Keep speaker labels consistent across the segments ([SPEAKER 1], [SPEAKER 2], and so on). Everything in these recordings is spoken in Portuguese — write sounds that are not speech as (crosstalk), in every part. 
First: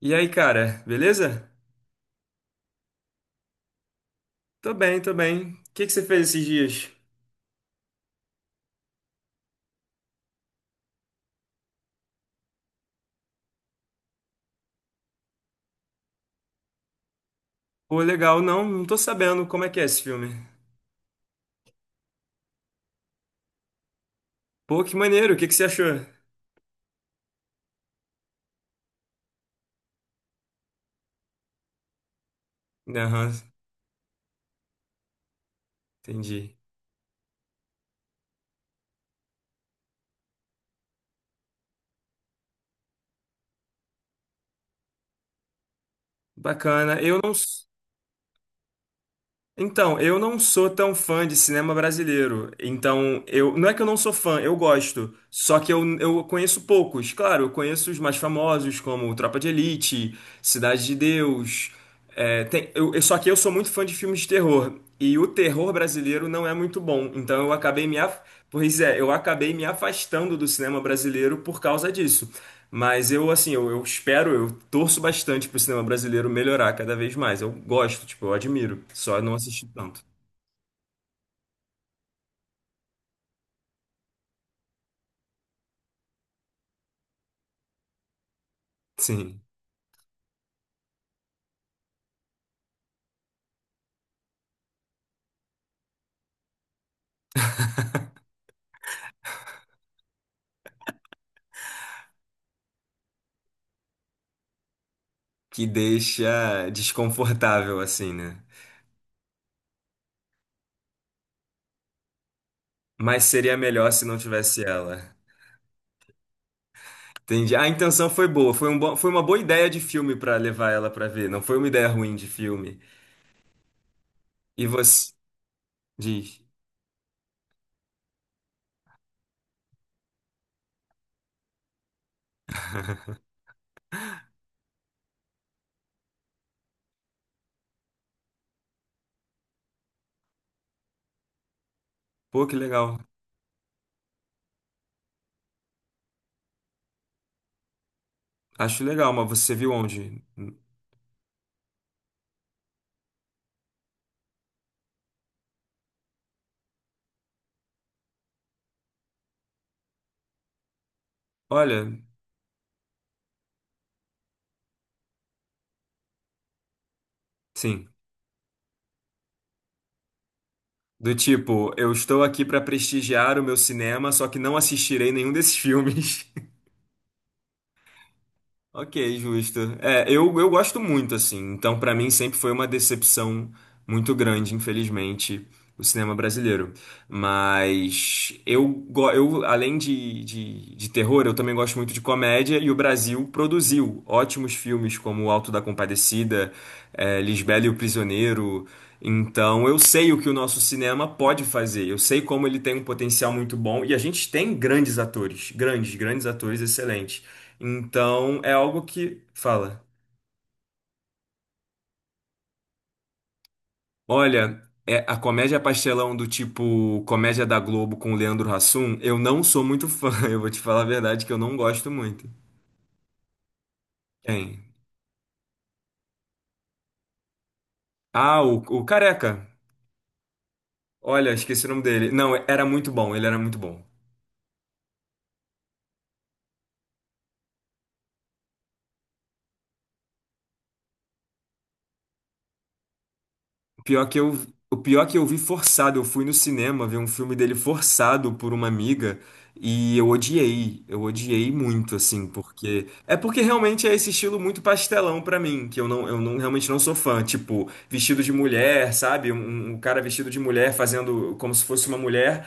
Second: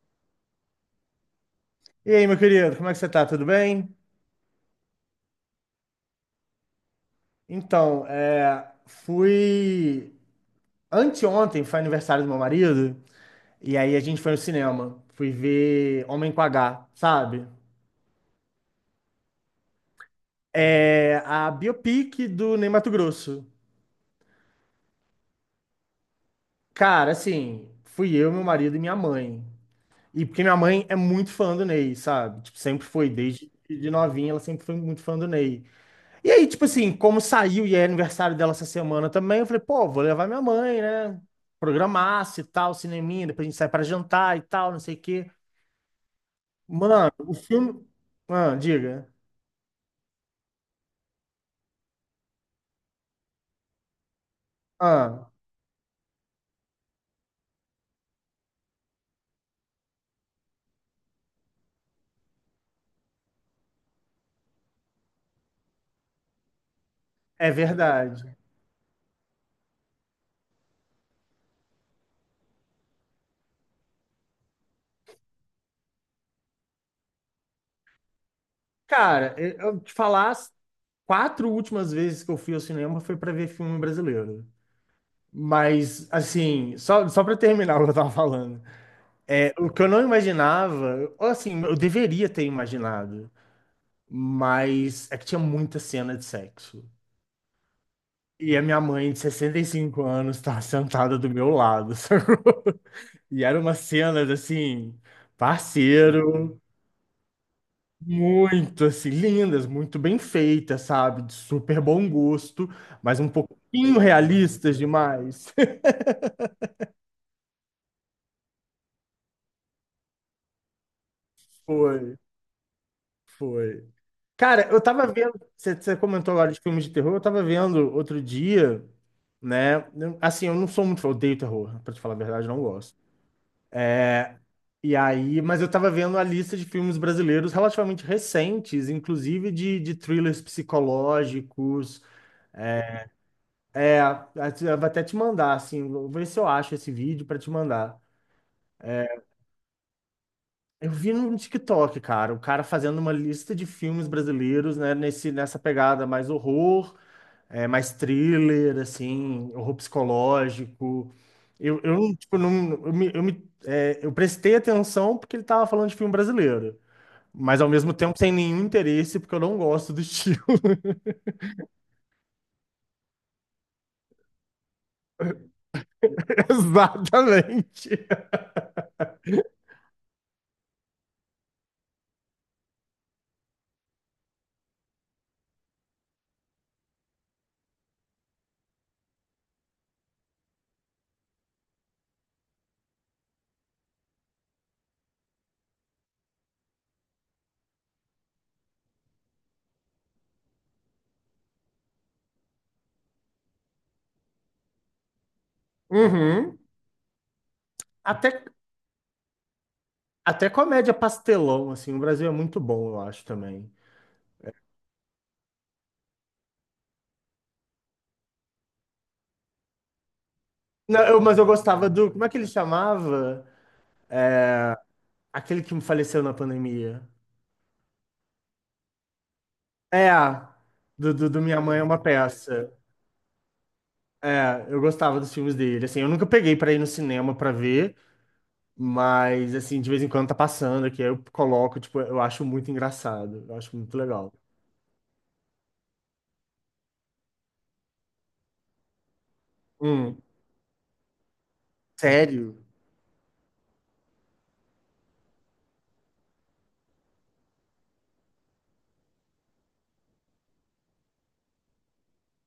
[SPEAKER 1] E aí, cara, beleza?
[SPEAKER 2] E aí, meu querido, como é que você tá? Tudo bem?
[SPEAKER 1] Tô bem, tô bem. O que que você fez esses dias?
[SPEAKER 2] Fui. Anteontem foi aniversário do meu marido, e aí a gente foi no cinema. Fui ver Homem com H, sabe?
[SPEAKER 1] Pô, legal, não tô sabendo como é que é esse filme.
[SPEAKER 2] É a biopic do Ney Matogrosso.
[SPEAKER 1] Pô, que maneiro, o que que você achou?
[SPEAKER 2] Cara, assim, fui eu, meu marido e minha mãe. E porque minha mãe é muito fã do Ney, sabe? Tipo, sempre foi,
[SPEAKER 1] Aham,
[SPEAKER 2] desde de novinha, ela sempre foi muito fã do Ney. E aí,
[SPEAKER 1] entendi.
[SPEAKER 2] tipo assim, como saiu e é aniversário dela essa semana também, eu falei, pô, vou levar minha mãe, né? Programar-se e tal, cineminha, depois a gente sai pra jantar e tal, não sei o quê.
[SPEAKER 1] Bacana.
[SPEAKER 2] Mano,
[SPEAKER 1] Eu não.
[SPEAKER 2] o filme. Ah, diga.
[SPEAKER 1] Então, eu não sou tão fã de cinema brasileiro. Então, eu não é que eu não sou fã, eu gosto.
[SPEAKER 2] Ah,
[SPEAKER 1] Só que eu conheço poucos. Claro, eu conheço os mais famosos, como Tropa de Elite, Cidade de Deus. Só que eu sou muito fã de filmes de terror. E o terror brasileiro não é muito bom. Então,
[SPEAKER 2] é
[SPEAKER 1] eu acabei me af...
[SPEAKER 2] verdade.
[SPEAKER 1] Pois é, eu acabei me afastando do cinema brasileiro por causa disso. Mas eu, assim, eu espero, eu torço bastante pro cinema brasileiro melhorar cada vez mais. Eu gosto, tipo, eu admiro. Só não
[SPEAKER 2] Cara, eu
[SPEAKER 1] assisti
[SPEAKER 2] eu te
[SPEAKER 1] tanto.
[SPEAKER 2] falar, as quatro últimas vezes que eu fui ao cinema foi pra ver filme brasileiro. Mas, assim, só para terminar o que eu tava falando,
[SPEAKER 1] Sim.
[SPEAKER 2] é, o que eu não imaginava, ou assim, eu deveria ter imaginado, mas é que tinha muita cena de sexo. E a minha mãe, de 65 anos, estava (laughs) sentada do meu lado, sacou? (laughs) E eram umas cenas assim,
[SPEAKER 1] Que
[SPEAKER 2] parceiro,
[SPEAKER 1] deixa desconfortável, assim, né?
[SPEAKER 2] muito assim, lindas, muito bem feitas, sabe? De super bom gosto, mas
[SPEAKER 1] Mas
[SPEAKER 2] um
[SPEAKER 1] seria melhor
[SPEAKER 2] pouquinho
[SPEAKER 1] se não tivesse
[SPEAKER 2] realistas
[SPEAKER 1] ela.
[SPEAKER 2] demais. (laughs)
[SPEAKER 1] Entendi. A intenção foi boa, foi um bom, foi uma boa ideia de filme pra levar ela pra ver. Não foi uma ideia ruim
[SPEAKER 2] Foi,
[SPEAKER 1] de filme.
[SPEAKER 2] foi.
[SPEAKER 1] E
[SPEAKER 2] Cara, eu tava
[SPEAKER 1] você
[SPEAKER 2] vendo, você comentou
[SPEAKER 1] diz,
[SPEAKER 2] agora de filmes de terror, eu tava vendo outro dia, né? Assim, eu não sou muito, eu odeio terror, pra te falar a verdade, eu não gosto.
[SPEAKER 1] (laughs)
[SPEAKER 2] E aí, mas eu tava vendo a lista de filmes brasileiros relativamente recentes, inclusive de thrillers psicológicos.
[SPEAKER 1] pô, que legal.
[SPEAKER 2] É, eu vou até te mandar, assim, vou ver se eu acho esse vídeo pra te mandar.
[SPEAKER 1] Acho legal, mas você viu onde?
[SPEAKER 2] Eu vi no TikTok, cara, o cara fazendo uma lista de filmes brasileiros, né, nessa pegada mais horror, é, mais thriller, assim, horror psicológico.
[SPEAKER 1] Olha,
[SPEAKER 2] Tipo, não, eu prestei atenção porque ele tava falando de filme brasileiro. Mas ao
[SPEAKER 1] sim.
[SPEAKER 2] mesmo tempo sem nenhum interesse, porque eu não gosto do estilo.
[SPEAKER 1] Do tipo, eu estou aqui para prestigiar o meu cinema, só que não assistirei nenhum desses filmes.
[SPEAKER 2] (laughs) Exatamente.
[SPEAKER 1] Ok, justo. É, eu gosto muito, assim. Então, pra mim, sempre foi uma decepção muito grande, infelizmente, o cinema brasileiro. Mas eu, além de, de terror, eu também gosto muito de comédia, e o Brasil produziu ótimos filmes como O Alto da Compadecida, é, Lisbela e o Prisioneiro. Então, eu sei o que o nosso cinema pode fazer. Eu sei como ele tem um potencial muito bom. E a gente tem grandes atores, grandes
[SPEAKER 2] Uhum.
[SPEAKER 1] atores excelentes. Então,
[SPEAKER 2] Até,
[SPEAKER 1] é algo que fala.
[SPEAKER 2] até comédia pastelão, assim, o Brasil é muito bom, eu acho também.
[SPEAKER 1] Olha, é a comédia pastelão do tipo comédia da Globo com o Leandro Hassum, eu não sou muito fã. (laughs) Eu vou te falar a
[SPEAKER 2] Não,
[SPEAKER 1] verdade que eu
[SPEAKER 2] mas eu
[SPEAKER 1] não
[SPEAKER 2] gostava
[SPEAKER 1] gosto
[SPEAKER 2] do. Como
[SPEAKER 1] muito.
[SPEAKER 2] é que ele chamava?
[SPEAKER 1] Quem?
[SPEAKER 2] Aquele que faleceu na pandemia.
[SPEAKER 1] Ah, o Careca.
[SPEAKER 2] É, do,
[SPEAKER 1] Olha,
[SPEAKER 2] do, do Minha
[SPEAKER 1] esqueci o
[SPEAKER 2] Mãe
[SPEAKER 1] nome
[SPEAKER 2] é uma
[SPEAKER 1] dele. Não, era
[SPEAKER 2] Peça.
[SPEAKER 1] muito bom, ele era muito bom.
[SPEAKER 2] É, eu gostava dos filmes dele. Assim, eu nunca peguei pra ir no cinema pra ver, mas, assim, de vez em quando tá passando aqui, aí eu coloco, tipo, eu acho muito engraçado. Eu acho
[SPEAKER 1] O
[SPEAKER 2] muito
[SPEAKER 1] pior que
[SPEAKER 2] legal.
[SPEAKER 1] eu, o pior que eu vi forçado, eu fui no cinema ver um filme dele forçado por uma amiga e
[SPEAKER 2] Hum,
[SPEAKER 1] eu odiei muito assim,
[SPEAKER 2] sério?
[SPEAKER 1] porque é porque realmente é esse estilo muito pastelão pra mim, que eu não realmente não sou fã, tipo, vestido de mulher, sabe? Um, um cara vestido de mulher fazendo como se fosse uma mulher.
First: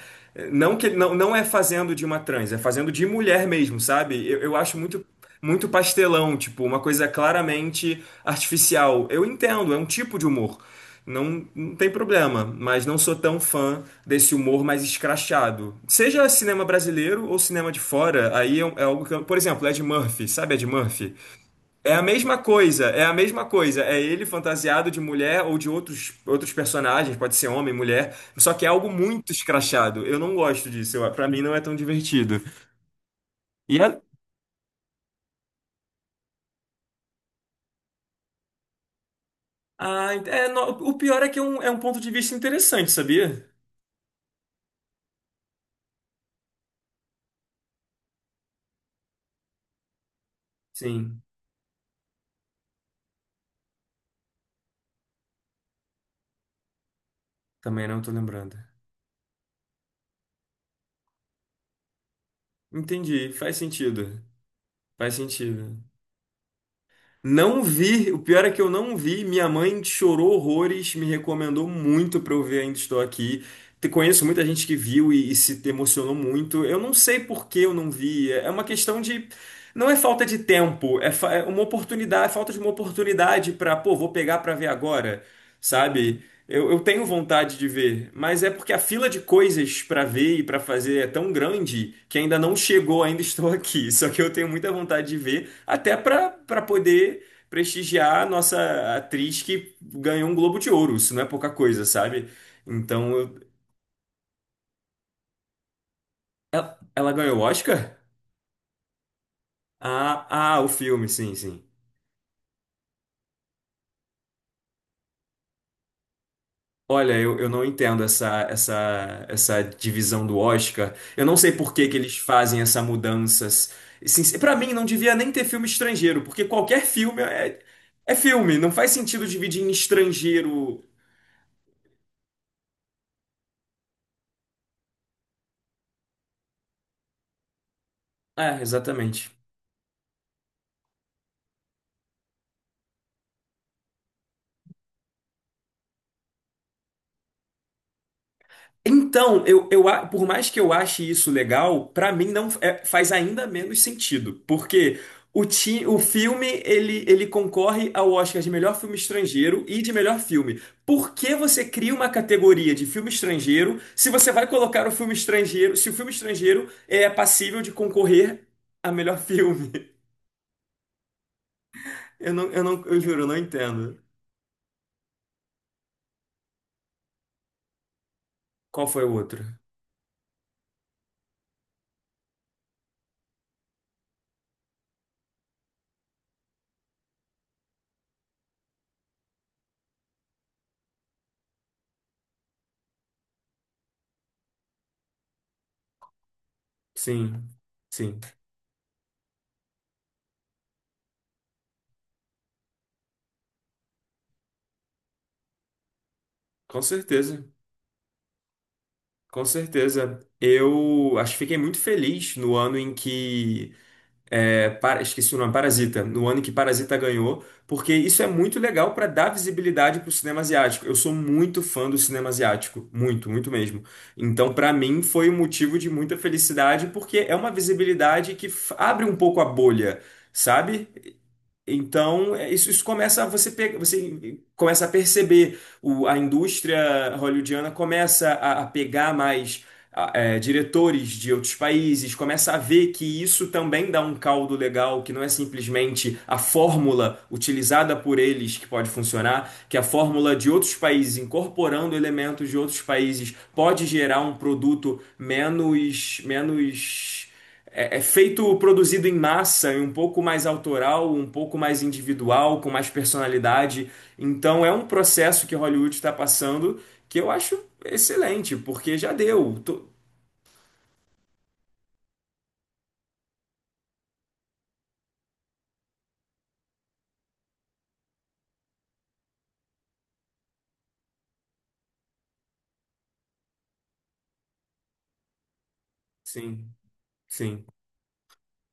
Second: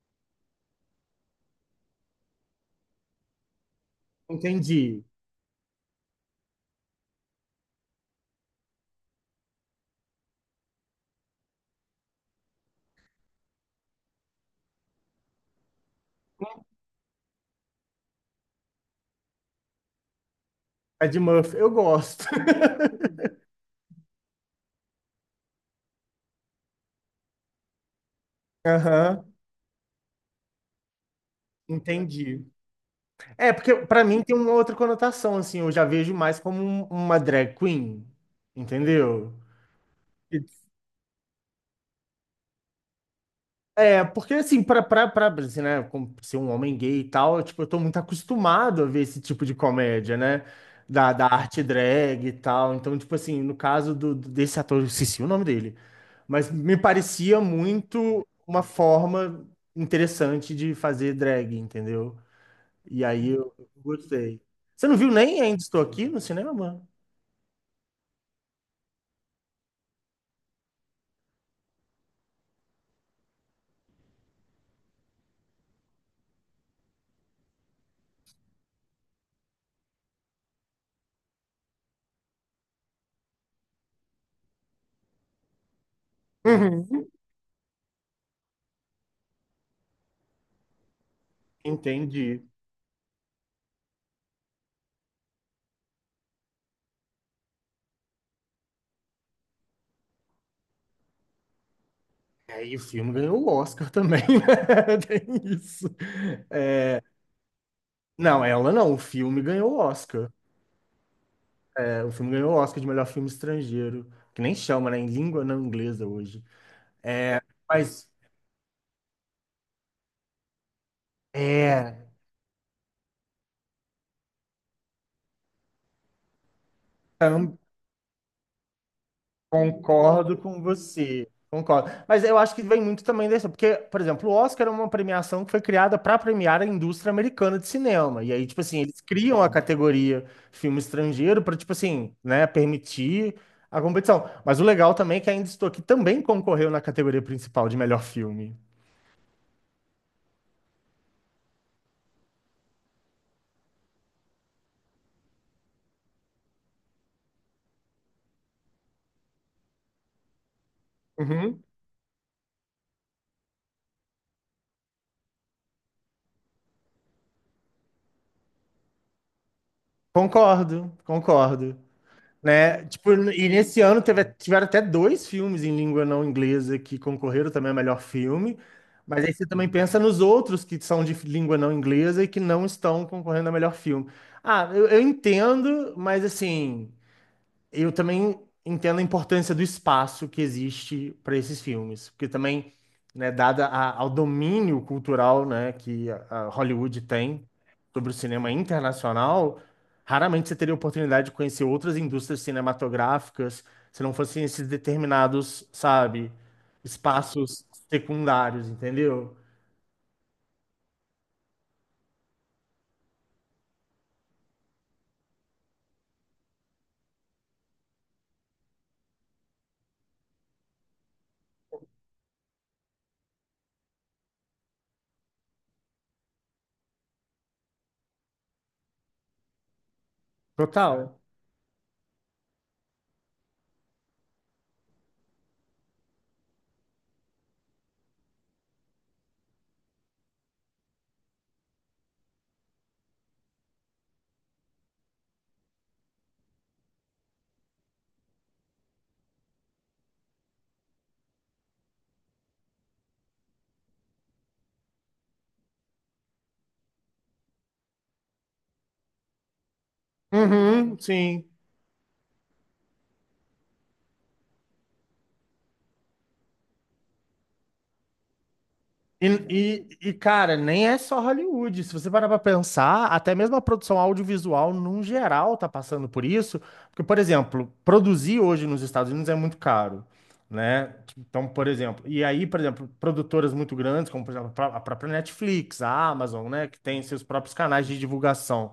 [SPEAKER 1] Não que não, não é fazendo de uma trans, é fazendo de mulher mesmo, sabe? Eu acho
[SPEAKER 2] Entendi.
[SPEAKER 1] muito pastelão, tipo, uma coisa claramente artificial. Eu entendo, é um tipo de humor. Não, não tem problema, mas não sou tão fã desse humor mais escrachado. Seja cinema brasileiro ou cinema de fora, aí é, um, é algo que eu, por exemplo, Ed Murphy, sabe Ed Murphy?
[SPEAKER 2] Ed Murphy, eu
[SPEAKER 1] É a
[SPEAKER 2] gosto.
[SPEAKER 1] mesma
[SPEAKER 2] (laughs)
[SPEAKER 1] coisa, é a mesma coisa. É ele fantasiado de mulher ou de outros, outros personagens, pode ser homem, mulher, só que é algo
[SPEAKER 2] Aham,
[SPEAKER 1] muito escrachado. Eu não gosto disso, eu, pra mim não é tão divertido.
[SPEAKER 2] entendi. É, porque
[SPEAKER 1] E a-
[SPEAKER 2] pra mim tem uma outra conotação, assim, eu já vejo mais como uma drag queen, entendeu?
[SPEAKER 1] ah, ent- é, no- o pior é que é um ponto de vista interessante, sabia?
[SPEAKER 2] É, porque assim, assim, né, como ser um homem gay e tal, tipo, eu tô muito acostumado a ver esse tipo de comédia, né? Da,
[SPEAKER 1] Sim,
[SPEAKER 2] da arte drag e tal. Então, tipo assim, no caso do desse ator, eu esqueci o nome dele, mas me parecia
[SPEAKER 1] também não tô
[SPEAKER 2] muito
[SPEAKER 1] lembrando.
[SPEAKER 2] uma forma interessante de fazer drag, entendeu? E aí
[SPEAKER 1] Entendi,
[SPEAKER 2] eu
[SPEAKER 1] faz
[SPEAKER 2] eu
[SPEAKER 1] sentido.
[SPEAKER 2] gostei. Você não viu
[SPEAKER 1] Faz
[SPEAKER 2] nem Ainda Estou
[SPEAKER 1] sentido.
[SPEAKER 2] Aqui no cinema, mano?
[SPEAKER 1] Não vi, o pior é que eu não vi. Minha mãe chorou horrores, me recomendou muito pra eu ver Ainda Estou Aqui. Conheço muita gente que viu e se emocionou muito. Eu não sei por que eu não vi. É é uma questão de. Não é falta de tempo, é, é uma oportunidade, é falta de uma oportunidade pra, pô, vou pegar pra ver agora, sabe? Eu tenho
[SPEAKER 2] Uhum.
[SPEAKER 1] vontade de ver, mas é porque a fila de coisas para ver e para fazer é tão grande que ainda
[SPEAKER 2] Entendi.
[SPEAKER 1] não chegou, ainda (laughs) estou aqui. Só que eu tenho muita vontade de ver, até para poder prestigiar a nossa atriz que ganhou um Globo de Ouro. Isso não é pouca coisa, sabe?
[SPEAKER 2] E aí o
[SPEAKER 1] Então,
[SPEAKER 2] filme
[SPEAKER 1] eu-
[SPEAKER 2] ganhou o Oscar também, né? (laughs) Tem isso.
[SPEAKER 1] ela, ela ganhou o Oscar?
[SPEAKER 2] Não, ela não. O filme ganhou o
[SPEAKER 1] Ah,
[SPEAKER 2] Oscar.
[SPEAKER 1] o filme, sim, sim.
[SPEAKER 2] É, o filme ganhou o Oscar de melhor filme estrangeiro. Que nem chama, né? Em língua não inglesa hoje.
[SPEAKER 1] Olha, eu não entendo
[SPEAKER 2] Mas,
[SPEAKER 1] essa, essa divisão do Oscar. Eu não sei por que que
[SPEAKER 2] é.
[SPEAKER 1] eles fazem essa mudança. Pra mim, não devia nem ter filme estrangeiro, porque qualquer filme é, é filme. Não faz sentido dividir em
[SPEAKER 2] Concordo com
[SPEAKER 1] estrangeiro.
[SPEAKER 2] você. Concordo. Mas eu acho que vem muito também dessa, porque, por exemplo, o Oscar é uma premiação que foi criada para premiar a indústria americana de cinema. E aí, tipo
[SPEAKER 1] É,
[SPEAKER 2] assim, eles
[SPEAKER 1] exatamente.
[SPEAKER 2] criam a categoria filme estrangeiro para, tipo assim, né, permitir a competição. Mas o legal também é que Ainda Estou Aqui também concorreu na categoria principal de melhor filme.
[SPEAKER 1] Então, eu, por mais que eu ache isso legal, pra mim não é- faz ainda menos sentido, porque o filme ele concorre ao Oscar de melhor filme estrangeiro e de melhor filme. Por que você
[SPEAKER 2] Uhum.
[SPEAKER 1] cria uma categoria de filme estrangeiro se você vai colocar o filme estrangeiro, se o filme estrangeiro é passível de concorrer a melhor filme? (laughs)
[SPEAKER 2] Concordo. Né?
[SPEAKER 1] Eu
[SPEAKER 2] Tipo,
[SPEAKER 1] juro, eu não
[SPEAKER 2] e nesse
[SPEAKER 1] entendo.
[SPEAKER 2] ano teve, tiveram até dois filmes em língua não inglesa que concorreram também ao melhor filme.
[SPEAKER 1] Qual foi o
[SPEAKER 2] Mas aí
[SPEAKER 1] outro?
[SPEAKER 2] você também pensa nos outros que são de língua não inglesa e que não estão concorrendo ao melhor filme. Ah, eu entendo, mas assim, eu também entendo a importância do espaço que existe para esses filmes, porque também, né, dada ao domínio cultural, né, que a Hollywood tem
[SPEAKER 1] Sim,
[SPEAKER 2] sobre o
[SPEAKER 1] sim,
[SPEAKER 2] cinema internacional, raramente você teria oportunidade de conhecer outras indústrias cinematográficas se não fossem esses determinados, sabe,
[SPEAKER 1] com certeza.
[SPEAKER 2] espaços secundários, entendeu?
[SPEAKER 1] Com certeza. Eu acho que fiquei muito feliz no ano em que. Esqueci o nome, Parasita. No ano em que Parasita ganhou, porque isso é muito legal para dar visibilidade para o cinema asiático. Eu sou muito fã do cinema asiático. Muito, muito mesmo. Então, para mim, foi um motivo de muita felicidade, porque é uma visibilidade que abre um pouco a bolha, sabe?
[SPEAKER 2] Total.
[SPEAKER 1] Então, é, isso começa a você começa a perceber a indústria hollywoodiana começa a pegar mais é, diretores de outros países, começa a ver que isso também dá um caldo legal, que não é simplesmente a fórmula utilizada por eles que pode funcionar, que a fórmula de outros países incorporando elementos de outros países pode gerar um produto menos é, é feito, produzido em massa, e um pouco mais
[SPEAKER 2] Uhum,
[SPEAKER 1] autoral, um
[SPEAKER 2] sim.
[SPEAKER 1] pouco mais individual, com mais personalidade. Então é um processo que Hollywood está passando que eu acho excelente, porque já deu. Tô-
[SPEAKER 2] Cara, nem é só Hollywood. Se você parar pra pensar, até mesmo a produção audiovisual, num geral, tá passando por isso. Porque, por exemplo, produzir hoje nos Estados Unidos é muito caro, né? Então, por exemplo, e aí, por exemplo, produtoras muito grandes, como, por exemplo, a própria Netflix, a Amazon, né,
[SPEAKER 1] Sim,
[SPEAKER 2] que tem seus próprios
[SPEAKER 1] sim,
[SPEAKER 2] canais de divulgação.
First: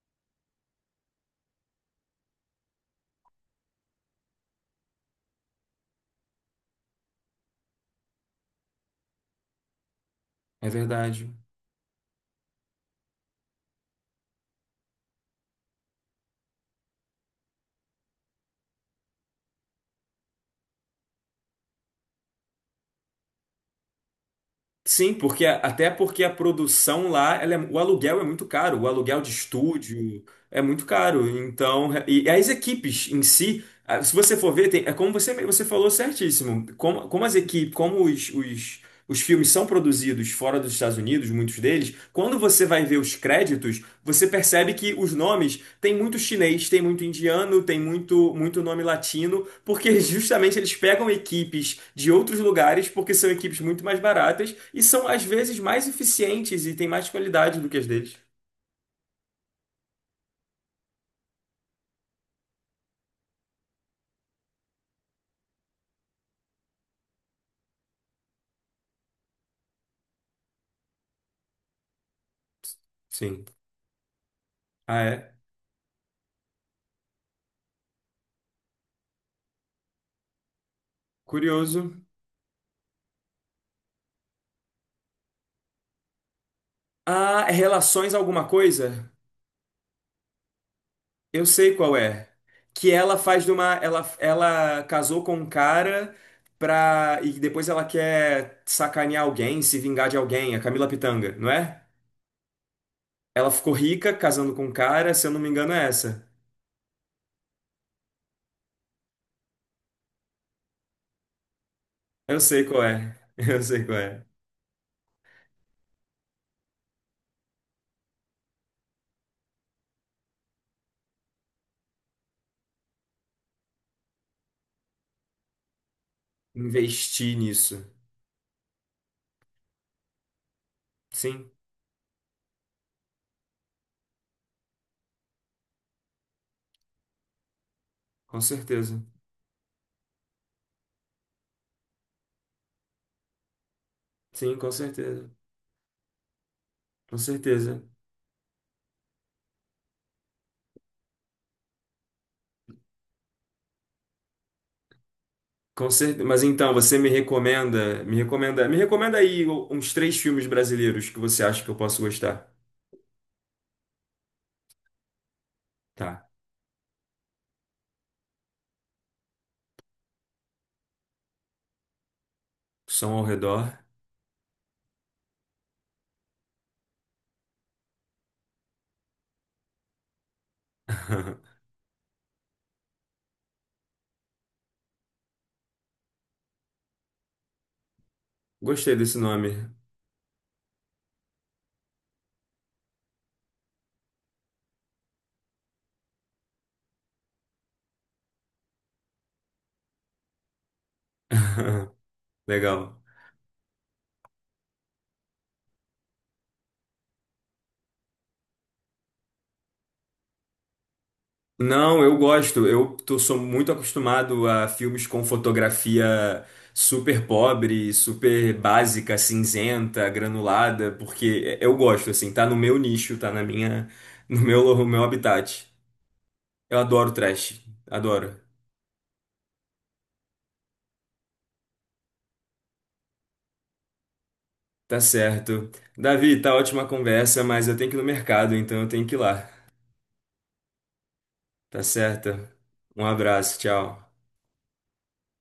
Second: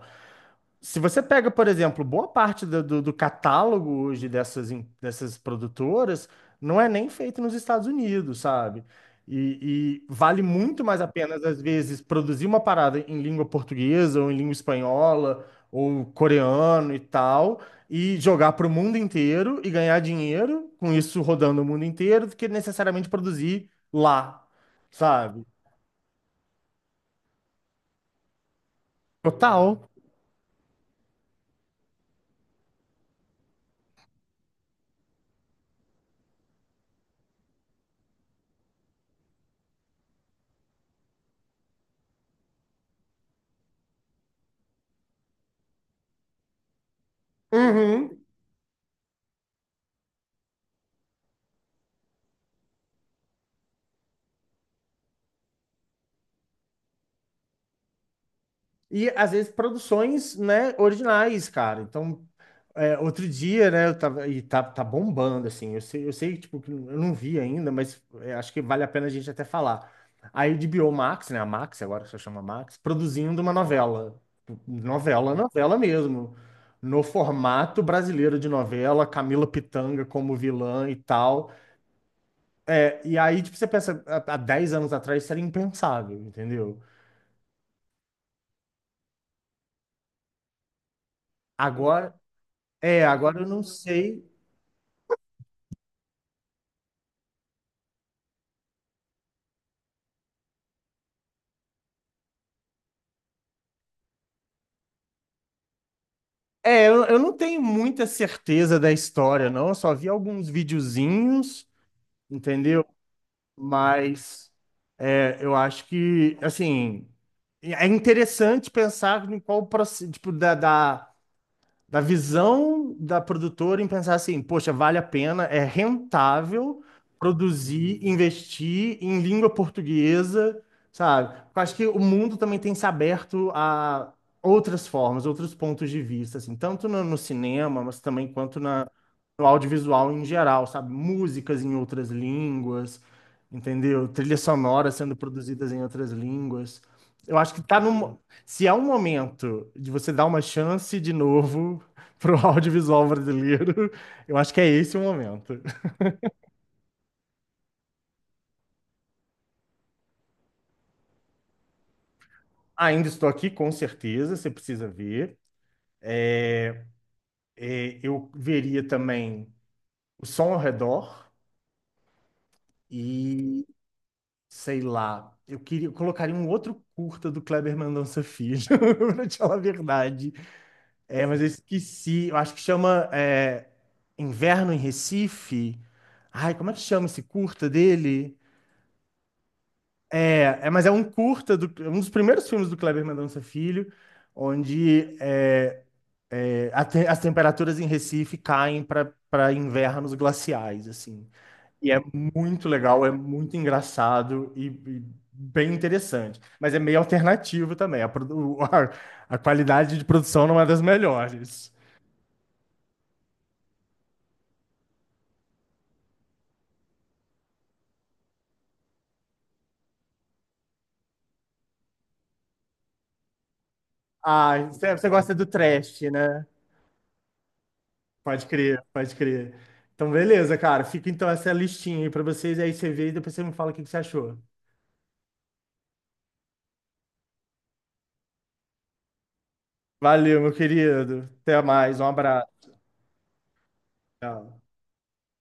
[SPEAKER 2] Se você pega, por exemplo, boa parte do catálogo hoje dessas, dessas produtoras, não é nem feito nos Estados Unidos, sabe? E vale
[SPEAKER 1] é
[SPEAKER 2] muito mais a
[SPEAKER 1] verdade.
[SPEAKER 2] pena, às vezes, produzir uma parada em língua portuguesa, ou em língua espanhola, ou coreano e tal, e jogar para o mundo inteiro e ganhar dinheiro com isso rodando o mundo inteiro, do que necessariamente produzir lá,
[SPEAKER 1] Sim, porque
[SPEAKER 2] sabe?
[SPEAKER 1] até porque a produção lá, ela é- o aluguel é muito caro, o aluguel de
[SPEAKER 2] Total.
[SPEAKER 1] estúdio é muito caro. Então, é, e as equipes em si, ah, se você for ver, tem- é como você falou certíssimo, como, como as equipes, como os filmes são produzidos fora dos Estados Unidos, muitos deles, quando você vai ver os créditos, você percebe que os nomes tem muito chinês, tem muito indiano, tem
[SPEAKER 2] Uhum.
[SPEAKER 1] muito, muito nome latino, porque (laughs) justamente eles pegam equipes de outros lugares, porque são equipes muito mais baratas e são às vezes mais eficientes e têm mais qualidade do que as deles.
[SPEAKER 2] E às vezes produções, né, originais, cara. Então, é, outro dia, né, eu tava, e tá bombando, assim. Tipo, que eu não vi ainda, mas é, acho que vale a pena a gente até falar. Aí a HBO Max, né, a Max, agora só chama Max, produzindo
[SPEAKER 1] Sim.
[SPEAKER 2] uma novela.
[SPEAKER 1] Ah, é?
[SPEAKER 2] Novela mesmo. No formato brasileiro de novela, Camila Pitanga como vilã e tal.
[SPEAKER 1] Curioso.
[SPEAKER 2] É, e aí, tipo, você pensa, há 10 anos atrás isso era impensável, entendeu?
[SPEAKER 1] Ah, é relações alguma coisa? Eu sei qual
[SPEAKER 2] Agora,
[SPEAKER 1] é. Que
[SPEAKER 2] é,
[SPEAKER 1] ela
[SPEAKER 2] agora
[SPEAKER 1] faz
[SPEAKER 2] eu
[SPEAKER 1] de
[SPEAKER 2] não
[SPEAKER 1] uma. Ela,
[SPEAKER 2] sei.
[SPEAKER 1] ela casou com um cara pra. E depois ela quer sacanear alguém, se vingar de alguém, a Camila Pitanga, não é? Ela ficou rica casando com um cara, se eu não me engano, é essa.
[SPEAKER 2] É, eu não tenho muita certeza da história, não. Eu só vi alguns videozinhos,
[SPEAKER 1] Eu sei qual
[SPEAKER 2] entendeu?
[SPEAKER 1] é. (laughs) Eu sei qual é.
[SPEAKER 2] Mas é, eu acho que, assim, é interessante pensar em qual o processo, tipo, da visão da produtora em pensar assim, poxa, vale a pena, é rentável
[SPEAKER 1] Investir nisso.
[SPEAKER 2] produzir, investir em língua portuguesa, sabe?
[SPEAKER 1] Sim,
[SPEAKER 2] Eu acho que o mundo também tem se aberto a outras formas, outros pontos de vista, assim, tanto no, no cinema, mas também
[SPEAKER 1] com
[SPEAKER 2] quanto na,
[SPEAKER 1] certeza.
[SPEAKER 2] no audiovisual em geral, sabe? Músicas em outras línguas, entendeu? Trilhas
[SPEAKER 1] Sim, com
[SPEAKER 2] sonoras sendo
[SPEAKER 1] certeza.
[SPEAKER 2] produzidas em outras línguas.
[SPEAKER 1] Com
[SPEAKER 2] Eu acho que tá
[SPEAKER 1] certeza.
[SPEAKER 2] no. Se é um momento de você dar uma chance de novo (laughs) pro audiovisual brasileiro, (laughs) eu acho que é esse o momento.
[SPEAKER 1] Com certeza. Mas então, você me recomenda, me recomenda, me recomenda aí uns três filmes brasileiros que você acha que eu posso gostar.
[SPEAKER 2] Ainda estou aqui, com certeza, você precisa ver.
[SPEAKER 1] Tá.
[SPEAKER 2] É, eu veria também o som ao redor
[SPEAKER 1] Som ao
[SPEAKER 2] e,
[SPEAKER 1] redor.
[SPEAKER 2] sei lá, eu queria, eu colocaria um outro curta do Kleber Mendonça Filho, (laughs) pra te falar a verdade. É, mas eu
[SPEAKER 1] (laughs)
[SPEAKER 2] esqueci. Eu acho que chama é, Inverno em Recife. Ai, como é que chama esse curta dele?
[SPEAKER 1] Gostei desse nome.
[SPEAKER 2] Mas é um curta, é um dos primeiros filmes do Kleber Mendonça Filho, onde é, é, as temperaturas em Recife caem para invernos glaciais, assim. E
[SPEAKER 1] (laughs)
[SPEAKER 2] é muito
[SPEAKER 1] Legal.
[SPEAKER 2] legal, é muito engraçado e bem interessante. Mas é meio alternativo também. (laughs) A qualidade de produção não é das melhores.
[SPEAKER 1] Não, eu gosto. Eu tô, sou muito acostumado a filmes com fotografia super pobre, super básica, cinzenta, granulada, porque eu gosto, assim, tá no meu nicho, tá na minha, (laughs) no
[SPEAKER 2] Ah,
[SPEAKER 1] meu, no
[SPEAKER 2] você
[SPEAKER 1] meu
[SPEAKER 2] você gosta do
[SPEAKER 1] habitat.
[SPEAKER 2] trash, né?
[SPEAKER 1] Eu adoro trash. Adoro.
[SPEAKER 2] Pode crer. Então, beleza, cara. Fica então essa listinha aí pra vocês, aí você vê e depois você me fala o que que você achou.
[SPEAKER 1] Tá certo. Davi, tá ótima a conversa, mas eu tenho que ir no mercado, então eu tenho que ir lá.
[SPEAKER 2] Valeu, meu querido. Até
[SPEAKER 1] Tá
[SPEAKER 2] mais. Um abraço.
[SPEAKER 1] certo? Um abraço, tchau.
[SPEAKER 2] Tchau.